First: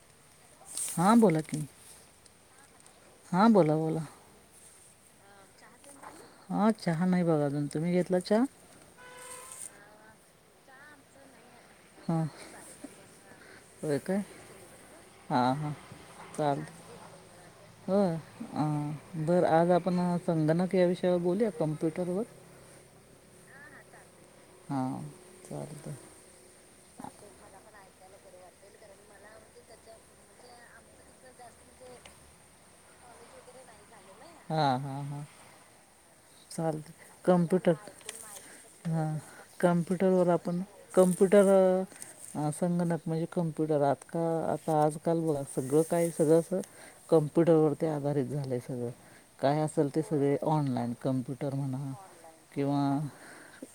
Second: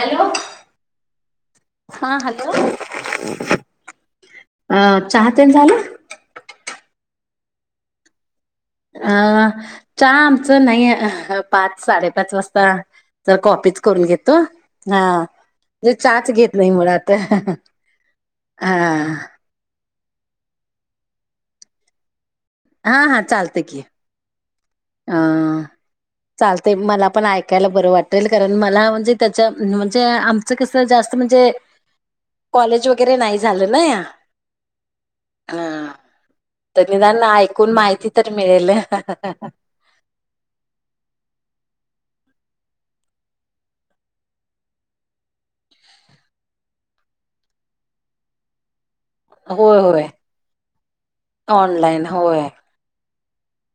Hello हां बोला की हा हॅलो हां बोला बोला अ चहा तेन झाला हा चहा नाही बघा अजून तुम्ही घेतला चहा अ चहा आमचं नाही अहं पाच हां साडेपाच वाजता तर कॉपीच होय करून काय घेतो हा हां हां मी चहाच घेत नाही मुळात ह ह अ बरं आज आपण संगणक या विषयवर बोलूया कम्प्युटरवर हा हा चालतय की हा चालतय चालतय मला पण ऐकायला बरं वाटेल कारण मला म्हणजे त्याच्या म्हणजे आम च कसं जास्त म्हणजे कॉलेज वगैरे नाही झालं नाही हा हा हा हा तर निदान ऐकून कम्प्युटर माहिती तर मिळेल कमप्युटरवर आपण कम्प्युटरवर संगणक म्हणजे कम्प्युटर आज का आता आजकाल बघा सगळं काही सगळं असं कम्प्युटरवरती आधारित झालंय सगळं काय होय असेल ते होय सगळे ऑनलाइन कम्प्युटर म्हणा ऑनलाईन होय किंवा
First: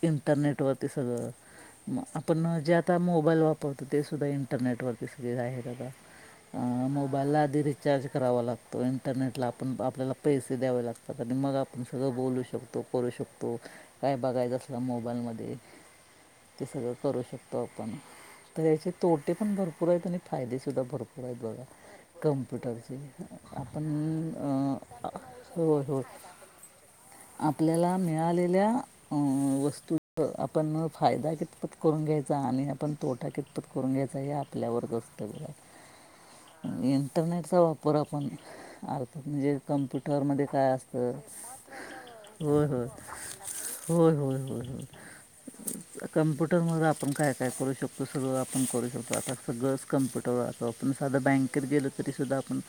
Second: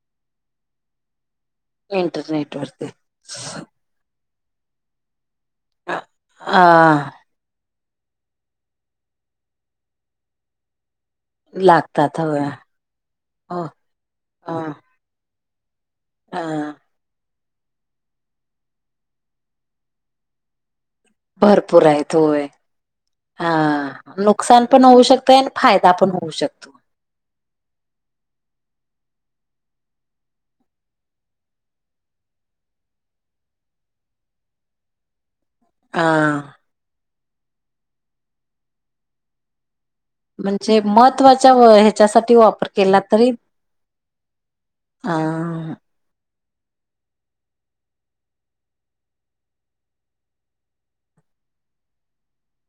इंटरनेटवरती सगळं म आपण इंटरनेट जे वरती आता मोबाईल वापरतो ते सुद्धा इंटरनेट व सगळं आहे बघा अ त्यामुळं मोबाईलला आधी रि चार्ज करावा लागतो इंटरनेटला आपण आपल्याला पैसे द्यावे लागतात आणि मग आपण सगळं लागतात बोलू होय शकतो करू शकतो हो काय अ बघायचं असलं मोबाईलमध्ये अ ते सगळं करू शकतो आपण तर याचे तोटे पण भरपूर आहेत आणि फायदे सुद्धा भरपूर आहेत बघा भरपूर आहेत होय कम्प्युटरचे हा आपण नुकसान पण होऊ शकतय आणि हो फायदा हो. पण होऊ शकतो आपल्याला मिळालेल्या अ वस्तू आपण फायदा कितपत करून घ्यायचा आणि आपण तोटा कितपत करून घ्यायचा या आपल्यावरच असतं बर. आ. इंटरनेटचा वापर आपण अर्थात म्हणजे कम्प्युटरमध्ये काय म्हणजे असतं. महत्त्वाच्या ह्याच्यासाठी होय वापर होय, केला तरी होय होय होय होय. अ कम्प्युटरमध्ये आपण काय-काय करू शकतो सगळं आपण करू शकतो आता सगळंच कम्प्युटरवर असो आपण साधा बँकेत गेलो तरी सुद्धा आपण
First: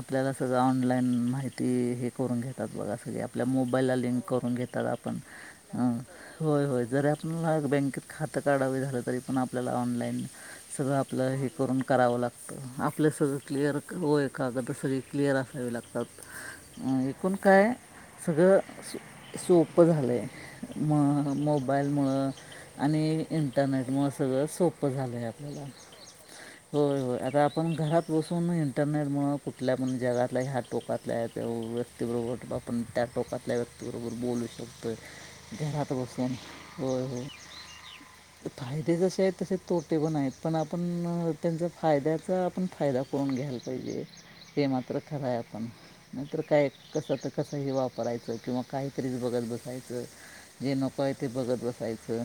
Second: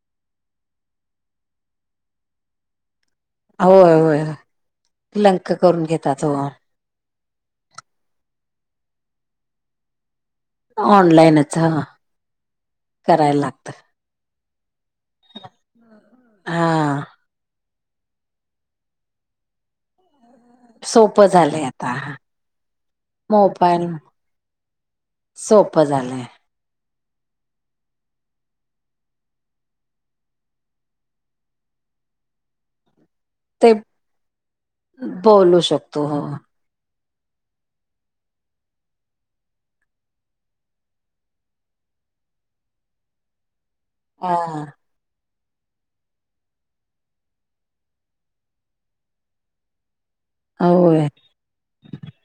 आपल्याला सगळं ऑनलाईन माहिती हे करून घेतात बघा सगळे आपल्या होय मोबाईलला लिंक होय करून घेतात आपण लंक करून घेतात हो होय-होय जर आप हम् बँकेत खातं काढावे झालं तरी पण आपल्याला ऑनलाईन सगळं आपलं हे ऑनलाईनच ह करून करावं लागतं आपलं सगळं करायला लागत क्लिअर होय कागद सगळी क्लिअर असावे लागतात हा एकूण काय सगळं सोपं झालं आहे सोपं म झालंय आता मोबाईलमुळं आणि मोबाईल इंटरनेटमुं सगळं सोपं झालं आहे आपल्या. सोपं झालय. होय होय. आता आपण घरात बसून इंटरनेटमुळं कुठल्या पण जगातल्या ह्या टोकातल्या आहे ते व व्यक्तीबरोबर आपण त्या टोकातल्या ते व्यक्तीबरोबर बोलू शकतोय बोलू घरात शकतो हो बसून. होय होय ‌. [inaudible] फायदे जसे आहेत तसे तोटे पण आहेत पण आपण त्यांचा फायद्याचा आपण फायदा प‌ऊन घ्यायला पाहिजे हा हे मात्र खरंय आपण नंतर काय कसं तर कस वाप करायच किंवा काहीतरी बघत बसायचं जे नको होय आहे ते बघत बसायचं.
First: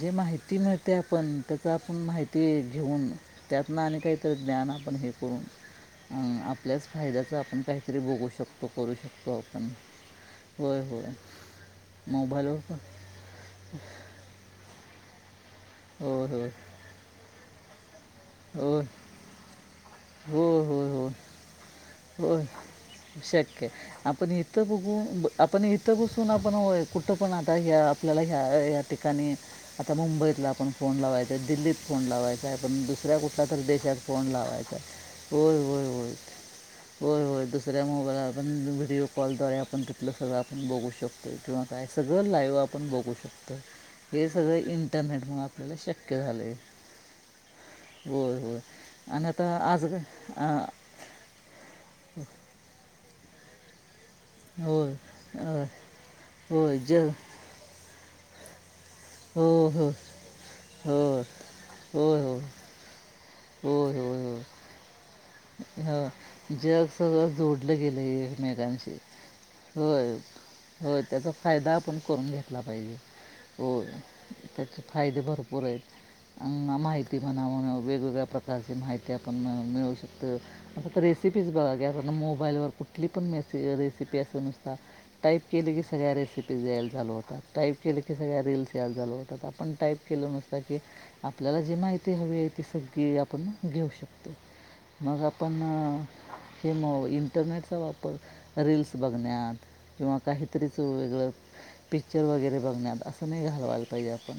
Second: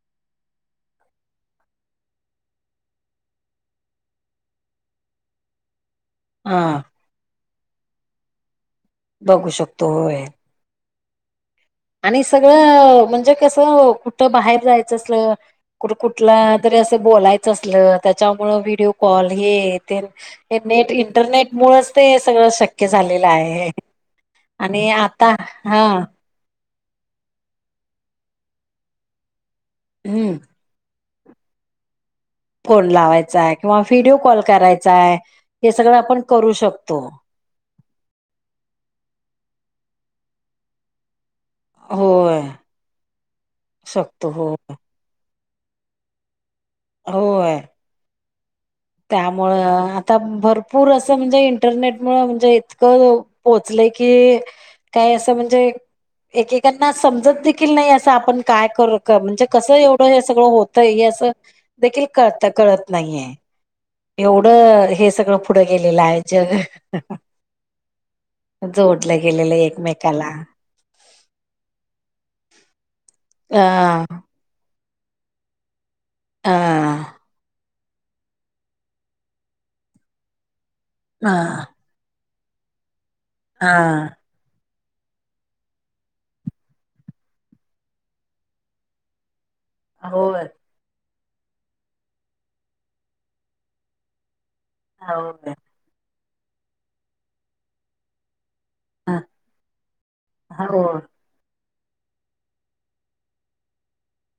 जे माहिती नाही ते आपण त्याचा आपण माहिती घेऊन त्यातन आणि काहीतरी ज्ञान आपण हे करून हम् हा आपल्याच फायद्याचं आपण काहीतरी बगू शकतो, करू शकतो. बघू आपण शकतो होय होय होय. आणि मोबाईलवर पण सगळं म्हणजे कसं कुठ बाहेर जायचं असल होय कुठ-कुठला होय जरी असं बोलायचं असल त्याच्यामुळं होय व्हिडिओ कॉल येत तेन, हे होय होय नेट होय इंटरनेट मुळच ते हे होय सगळं शक्य झालेलं आहे, आणि आता हा. तून आपण कुठं पण आता ह आपल्याला ह्या या ठिकाणी आता हम्म मुंबईतला आपण फोन लावायचे, दिल्लीत फोन लावायचे काय पण फोन दुसऱ्या कुठला लावायचाय तर किंवा देशात व्हिडिओ फोन कॉल लावायचा करायचाय होय हे होय सगळं होय. आपण करू शक होय होय दुसऱ्या मोबाईललावर पण व्हिडिओ कॉलद्वारे आपण तिथलं सगळं आपण बघू शकतो. किंवा काय सगळं होय लाईव आपण बघू शकतो हे शकतो हो सगळं इ टरनेट म्हणून आपल्याला शक्य झाले. होय. होय होय. आणि आता आज त्यामुळं आता आ- भरपूर असं म्हणजे इंटरनेट मुळ म्हणजे इतकं पोहोचलंय की होय काय अस अ, म्हणजे होय एकएकांना जग समज नाही. देख नाही अस आपण काय करू म्हणजे हो कस हो एवढ हे सगळ होतय हो. हे अस देखील होय, कर होय. त कळत नाहीये. होय, होय, होय. एवढ हे सगळ पुढ गेलेल हं. आहे. जग सगळ जोडल गेले एकमेकांशी जोडलं गेलेलं होय. एकमेकाला. हो त्याचा फायदा आपण करून घेतला पाहिजे. हो हां त्याचे फायदे भरपूर आहेत. अ त्यांना माहिती म्हणाव वेगवेगळ्या प्रकार अशी माहिती आपण मिळवू शकतो. आता ह रेसिपीज बघा घ्या. मोबाईलवर कुठली पण मेसेज हा रेसिपी अस नुसत टाईप केले की सगळ्या रेसिपीज यायला चालू होतात. टाईप केले की सगळ्या रीलस यायला चालू होतात आपण. टाईप केल होय नुसत की आपल्याला जी माहिती हवीये ती सगळी आपण घेऊ शकतो मग आपण ते मग इंटरनेटचा वापर रिल्स बघण्यात किंवा होय काहीतरीच वेगळ. पिक्चर वगैरे बघण्यात अस नाही घालवायला पाहिजे आपण.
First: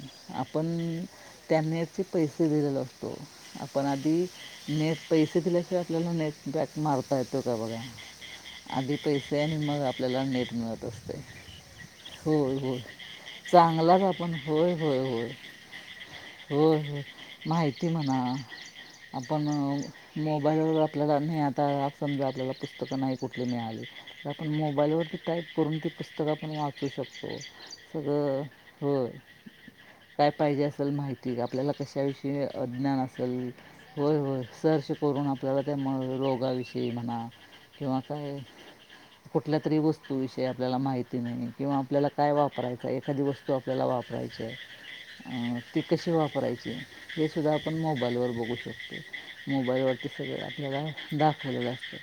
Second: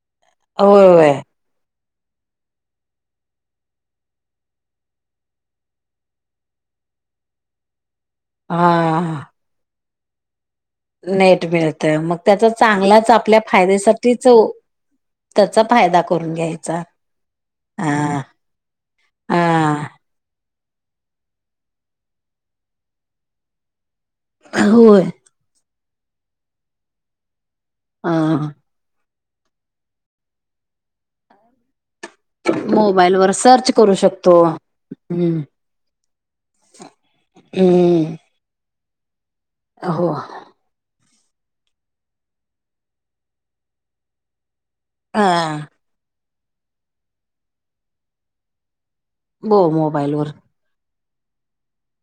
होय आपण होय त्या नेटचे पैसे दिलेलो असतो. आपण आधी नेट पैसे दिल्याशिवाय आपल्याला नेट पॅक मारता येतो का बघा, आधी हा. पैसे नि मग आपल्याला नेट मिळत नेट मिळतय मग त्याचा होय, होय, चांगलाच आपल्या चांगलाच फायद्यासाठीच आपण होय, होय, होय. त्याचा फायदा करून घ्यायचा होय, होय माहितीये म्हणा हा आपण हा मोबाईलवर आपल्याला नाही आता समजा आपल्याला पुस्तक नाही कुठली मिळाली. आपण मोबाईल होय वरती टाईप करून ती पुस्तक आपण वाचू शकतो सगळ. हा. होय, काय पाहिजे असेल माहिती आपल्याला कशाविषयी हे अज्ञान मोबाईल वर असेल सर्च करू होय, शकतो होय सर्च करून हम्म आपल्याला ते रोगा विषयी म्हणा किंवा हम्म. काय कुठल्या तरी हो वस्तू विषयी. आपल्याला माहिती नाही किंवा आपल्याला काय वापरायच एखादी वस्तू आपल्याला वापरायची. अ ती कशी वापरायची हे सुद्धा आपण मोबाईलवर बघू शकतो. बो मोबाईलवरती मोबाईल वर सगळ आपल्याला दाखवलेल असत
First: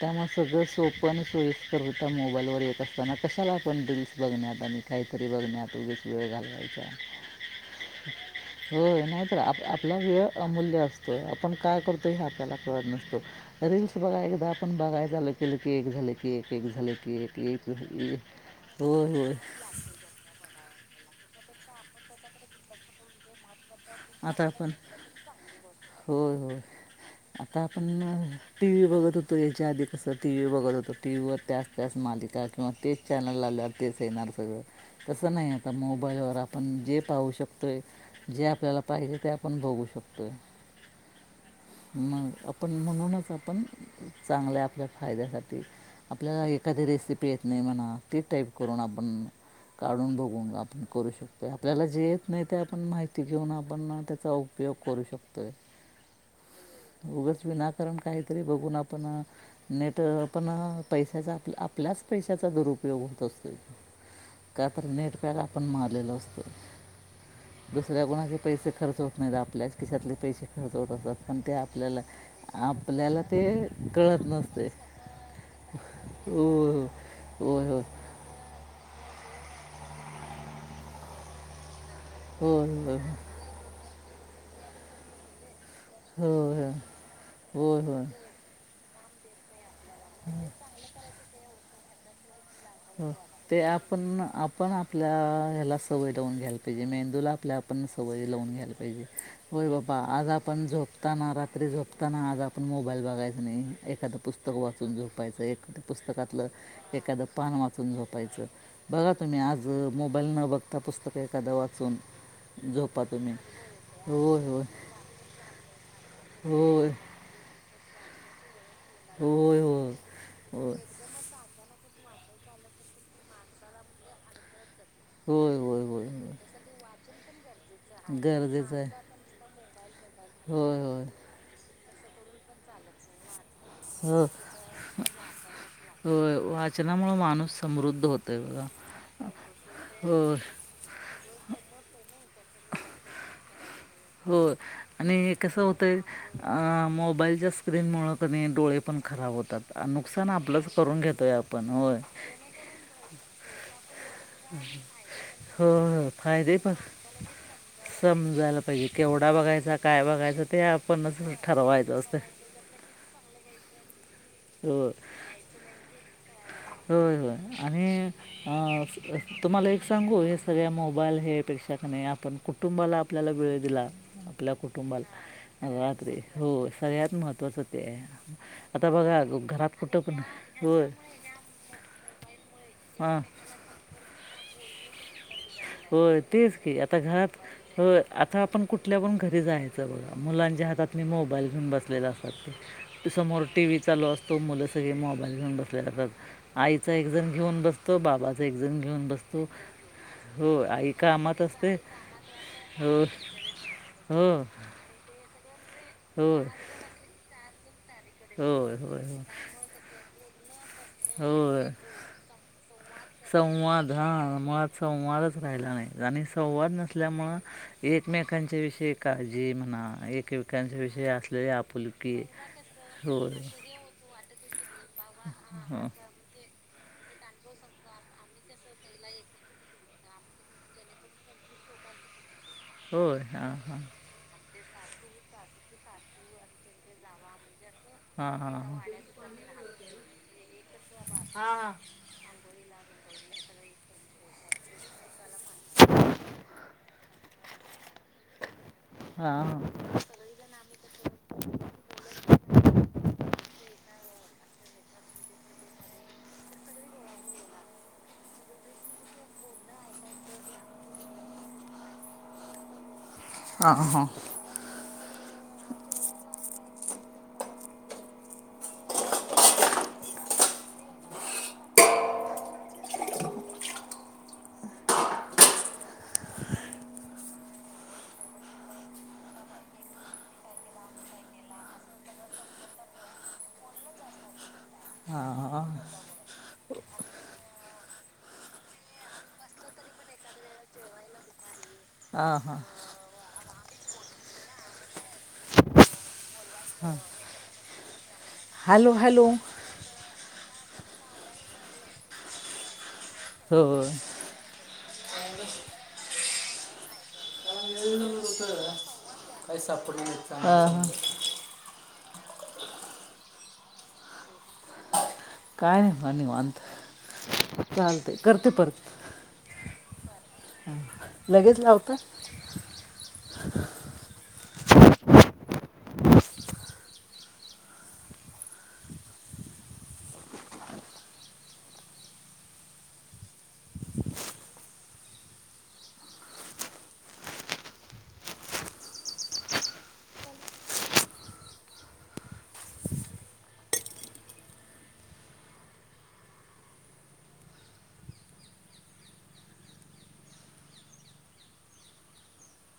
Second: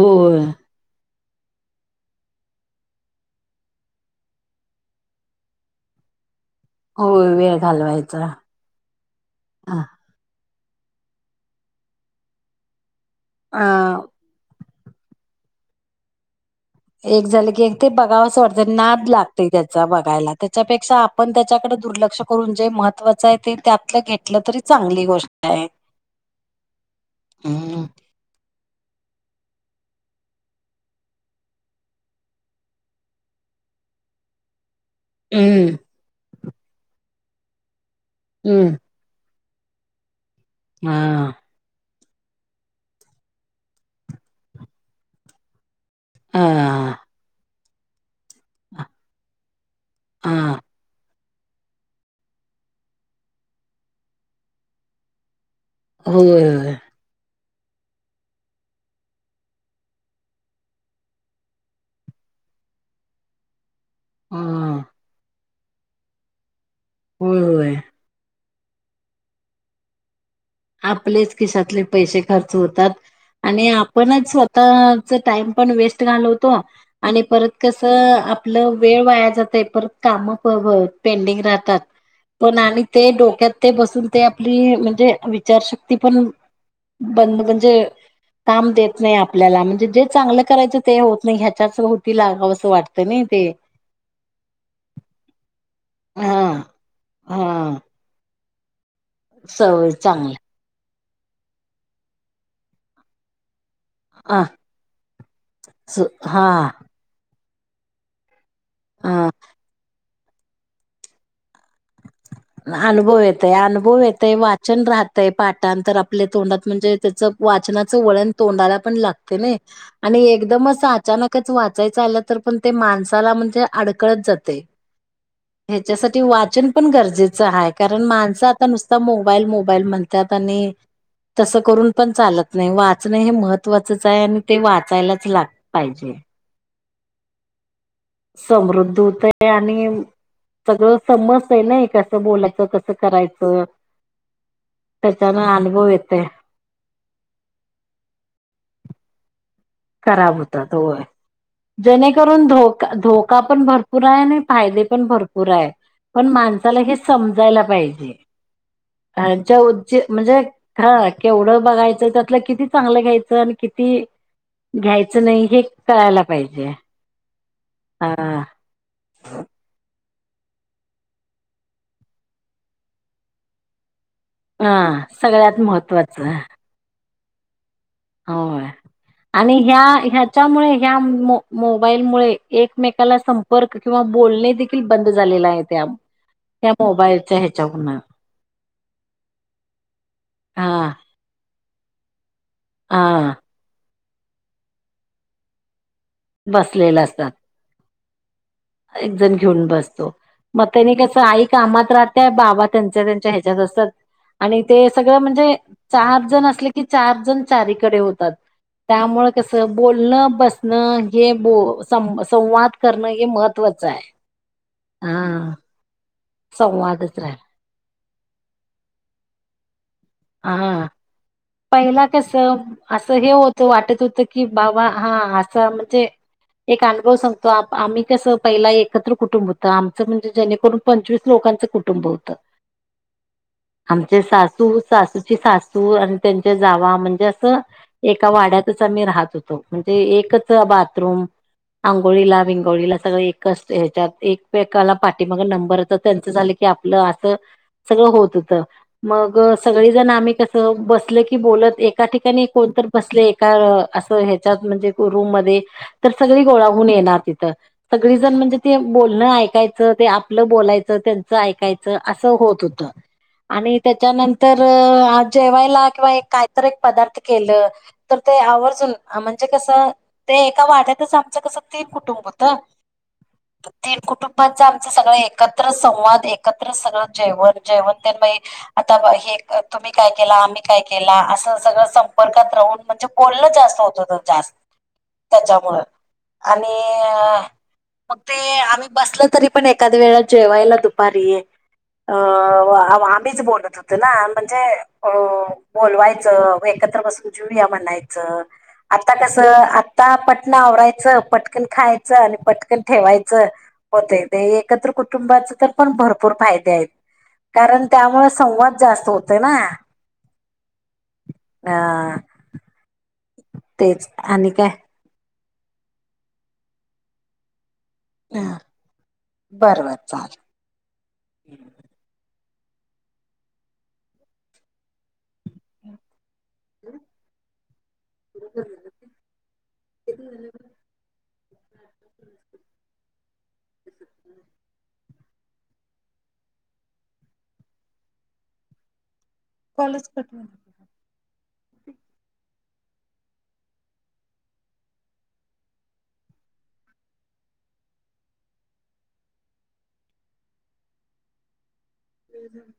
त्यामुळ सगळ सोप पण सोयीस्करित्या मोबाईलवर येत असताना कशाला आपण रिल्स बघण्यात आणि काय काहीतरी बघण्यात उगच वेळ घालवायचा. होय वेळ घालवायचा. होय नाहीतर आप ह आपला वेळ अमूल्य असतोय. आपण काय करतो, हे आपल्याला कळत नसतो. अ रील्स बघाय एकदा आपण बघाय चालू केल की एक झाल की एक. एक एक झाले की एक, झालं एक झाले ते की एक, बघावंसं वाटतं होय नाद होय. लागते त्याचा त्याच्यापेक्षा आपण त्याच्याकड दुर्लक्ष करून जे महत्त्वाच आहे ते त्यातल घेतल आता तरी आपण चांगली गोष्ट आहे. होय होय आता आपण टी व्ही बघत होतो. याच्या आधी कस टी व्ही बघत होत, टी व्हीवर त्याच त्याच मालिका किंवा तेच चॅनल लावल्यावर तेच येणार सगळ. तस नाही आता हम्म. मोबाईलवर आपण जे पाहू शकतोय जे हम्म आपल्याला पाहिजे ते, आपण बघू शकतोय. हां मग आपण म्हणूनच आपण चांगल्या आपल्या फायद्यासाठी. आपल्याला एखादी हा रेसिपी येत नाही म्हणा, ती टाईप करून आपण काढून हा बघून. करू शकतोय आपल्याला जे येत नाही ते आपण माहिती घेऊन आपण त्याचा उपयोग करू शकतोय. होय होय उगच विनाकारण काहीतरी बघून आपण नाही ते आपण पैशाचा आपल्याच पैशाचा दुरुपयोग होत असतोय. हा का तर नेटपॅग आपण मारलेलो असतो. होय होय दुसऱ्या कोणाचे पैसे खर्च होत नाही. आपल्याच खिशातले पैसे खर्च होत असतात. आपलेच पण ते खिशातले आपल्याला पैसे खर्च होतात आपल्याला ते आणि कळत आपणच नसते स्वतःच टाईम. पण वेस्ट घालवतो होय आणि परत होय कस होय आपलं वेळ वाया जातय परत काम पेंडिंग राहतात. पण आणि होय ते होय डोक्यात ते बसून ते आपली म्हणजे विचार शक्ती ती होय पण होय होय बंद होय म्हणजे, होय काम देत नाही आपल्याला म्हणजे जे चांगलं करायचं ते होत नाही. ह्याच्याच भोवती लागावं असं वाटत. हो. नाही ते, ते आपण आपण आपल्या ह्याला सवय लावून हा घ्यायला पाहिजे. मेंदूला आपल्या हा आपण सवय लावून घ्यायला पाहिजे. हो सवय बाबा आज चांगली आप पण झोपताना, रात्री झोपताना, आज आपण मोबाईल बघायचं नाही. एखादं हा पुस्तक वाचून झोपायचं, एखाद्या पुस्तकातलं हा एखादं पान वाचून झोपायचं बघा हा तुम्ही आज मोबाईल न बघता पुस्तकं एखादं वाचून. झोपा अनुभव तुम्ही येतय अनुभव येतय होय होय वाचन राहतय पाठां तर आपल्या तोंडात होय म्हणजे त्याचं वाचनाचं वळण तोंडाला पण होय लागते नाही होय आणि होय एकदमच अचानकच वाचायचं आलं तर पण ते माणसाला म्हणजे अडकळत जाते होय होय होय ह्याच्यासाठी होय वाचन पण गरजेचं आहे कारण माणसं आता गरजेचं आहे नुसता मोब मोबाईल मोबाईल म्हणतात होय होय आणितसं करून पण चालत नाहीवाचन हे महत त्वाचच आहे हो आणि ते वाचायलाच लाग पाहिजे वाचनामुळे माणूस समृद्ध होतो आहे बघा समृद्ध होतय आणि होय सगळ समजतं न कसं बोलायचं कसं करायचं हो आणि त्याच्यान कसं अनुभव होतंय येतय आ मोबाईलच्या स्क्रीनमुळं कधी डोळे पण खराब होतात आणि नुकसान खराब होतात आपलंच हो करून घेतो आहे आपण होय जेणेकरून धोका धो का पण भरपूर आहे आणि फायदे पण भरपूर आहे नाही होय होय पण फायदे माणसाला हे समजायला पाहिजे समजायला पाहिजे केवढा बघायचा काय म्हणजे बघायचं ते हा आपणच केवढं ठरवायचं बघायचं असतं त्यातलं किती चांगलं घ्यायचं आणि किती होय घ्यायचं नाही हे कळायला पाहिजे होय होय आणि हा आ तुम्हाला एक सांगू हे सगळ्या मोबाईल हेपेक्षा नाही आपण कुटुंबाला आपल्याला वेळ दिला आपल्या हा सगळ्यात कुटुंबाला रात्री महत्त्वाचं हो सगळ्यात महत्त्वाचं ते हो आता बघा ग- आणि घरात ह्या कुठं पण ह्याच्यामुळे होय ह्या मो मोबाईलमुळे एकमेकाला हां संपर्क किंवा बोलणे देखील बंद झालेला आहे त्या हो तेच त्या की आता घरात मोबाईलच्या हो ह्याच्यावरन आता आपण कुठल्या पण घरी जायचं बघा मुलांच्या हा हातात मी मोबाईल घेऊन बसलेला हा असतो समोर टीव्ही चालू असतो मुलं सगळे मोबाईल घेऊन बसले जातात आईचा बसलेलं एक असतात. जण घेऊन बसतो बाबाचा एक जण घेऊन एक जण बसतो घेऊन बसतो हो मग आई त्यांनी कस कामात आई असते कामात राहतेय बाबा हो त्यांच्या त्यांच्या ह्याच्यात असतात हो आणि ते सगळ म्हणजे चार हो जण असले की चार जण चारीकडे होते तात हो हो त्यामुळे कस बोलण बसण हे हो बो संवाद करण हे महत्त्वा संवाद हां मुळात संवादच राहिला नाही आणि संवाद संवादच राहिला नसल्यामुळ एकमेकांच्या विषयी काळजी म्हणा एकमेकांच्या हा विषयी अस पहिला कस अस हे होत वाटत होत की बाबा हा अस हं, म्हणजे एक अनुभव सांगतो आम्ही कस पहिला एकत्र कुटुंब होत आमच म्हणजे जेणेकरून पंचवीस लोकांच कुटुंब होत. होय हां हां म्हणजे सासू सासूची सासू आणि त्यांच्या जावा म्हणजे अस एका हां हां वाड्यातच आम्ही राहत होतो. म्हणजे एकच बाथरूम हां अं धोळीला बिगोळीला सगळ एकाच ह्याचात एकमेकाला पाठीमाग नंबर त्यांच झाल की की आपल अस सगळ होत होत मग हां हां सगळी जण आम्ही कस बसल की बोलत एका ठिकाणी कोणतर बसलय एका अस ह्याच्यात म्हणजे रूम मध्ये तर सगळी गोळा होऊन येणार तिथ. सगळी जण म्हणजे ते बोलण ऐकायच ते आपल बोलायच त्यांच ऐकायच अस होत होत. आणि त्याच्यानंतर जेवायला किंवा एक कायतर एक पदार्थ केल. तर ते आवर्जून म्हणजे कस ते एका वाड्यातच आमच कस तीन कुटुंब होत. ती कुटुंबांच आमच सगळ एकत्र संवाद एकत्र सगळ जेवण जेवण ते आता हे तुम्ही काय केला, आम्ही काय केला, अस सगळ संपर्कात राहून म्हणजे बोलण जास्त होत जास्त. हां त्याच्यामुळ हां आणि मग ते आम्ही बसल तरी पण एखाद्या वेळा जेवायला दुपारी. अ हां हां आम्हीच बोलत होतो ना म्हणजे अ बोलवायच. मग एकत्र बसून जेऊया म्हणायच हॅलो आता हॅलो कस आता पटन आवरायच पटकन खायच आणि पटकन ठेवायच होय होतय. ते एकत्र कुटुंबाच तर पण भरपूर फायदे आहेत कारण त्यामुळे संवाद जास्त होतो. काय सपडली [unintelligible] हां तेच आणि काय? काय नाही म निवांत चालतय करते परत. बर बर चालेल. लगेच लावताय? [inaudible] [inaudible] [inaudible] कॉलेज [unintelligible] हम्म हम्म